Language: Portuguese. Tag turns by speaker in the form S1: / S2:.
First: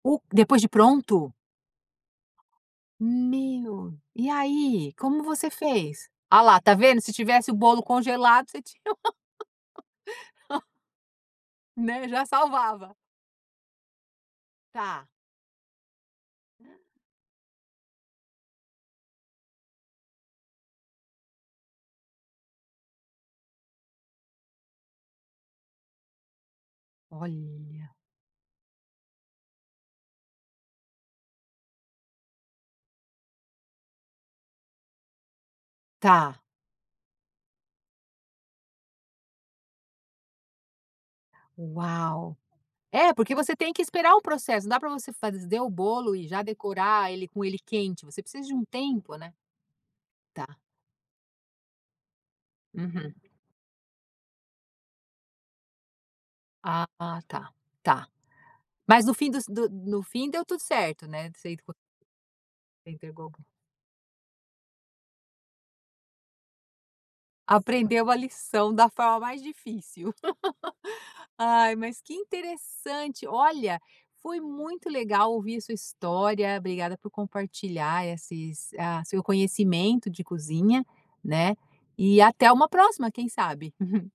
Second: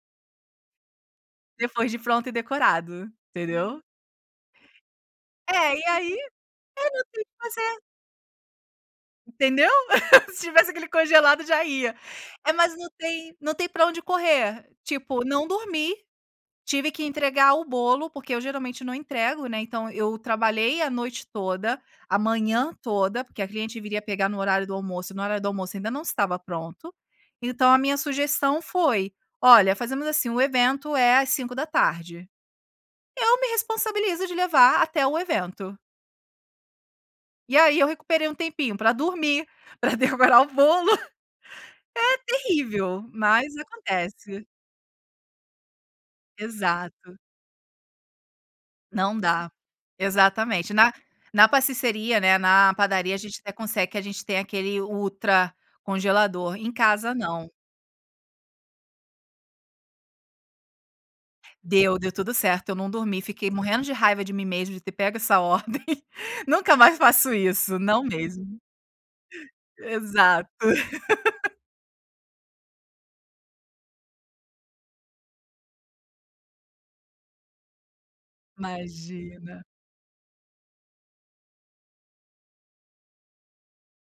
S1: U depois de pronto?
S2: Depois de pronto e decorado, entendeu?
S1: Meu, e aí, como você
S2: É e
S1: fez?
S2: aí, é, não
S1: Ah lá, tá vendo. Se
S2: tem o que
S1: tivesse o
S2: fazer.
S1: bolo congelado você tinha.
S2: Entendeu? Se tivesse aquele congelado já ia.
S1: Né, já
S2: É, mas não
S1: salvava.
S2: tem não tem pra onde correr,
S1: Tá.
S2: tipo não dormi, tive que entregar o bolo, porque eu geralmente não entrego, né, então eu trabalhei a noite toda, a manhã toda, porque a cliente viria pegar no horário do almoço e no horário do almoço ainda não estava pronto, então a
S1: Olha.
S2: minha sugestão foi: "Olha fazemos assim o evento é às 17h. Eu me responsabilizo de levar até o evento.
S1: Tá.
S2: E aí, eu recuperei um tempinho pra dormir, pra decorar o bolo. É
S1: Uau.
S2: terrível,
S1: É, porque
S2: mas
S1: você tem que esperar o
S2: acontece.
S1: processo, não dá pra você fazer o bolo e já decorar
S2: Exato.
S1: ele com ele quente, você precisa de um tempo,
S2: Não
S1: né.
S2: dá,
S1: Tá.
S2: exatamente na na pasticceria, né, na
S1: Uhum.
S2: padaria a gente até consegue a gente tem aquele ultra congelador, em
S1: Ah
S2: casa não.
S1: tá, tá. Mas no fim dos do no fim deu tudo certo, né. Você entregou?
S2: Deu, deu tudo certo eu não
S1: Você
S2: dormi,
S1: entregou?
S2: fiquei morrendo de raiva de mim mesma de ter pego essa ordem, nunca mais faço isso, não
S1: Aprendeu a
S2: mesmo.
S1: lição da forma mais difícil.
S2: Exato.
S1: Ai mas que interessante, olha, foi muito legal ouvir a sua história, obrigada por compartilhar esses, ah, seu
S2: Imagina.
S1: conhecimento de cozinha, né. E até uma próxima quem sabe.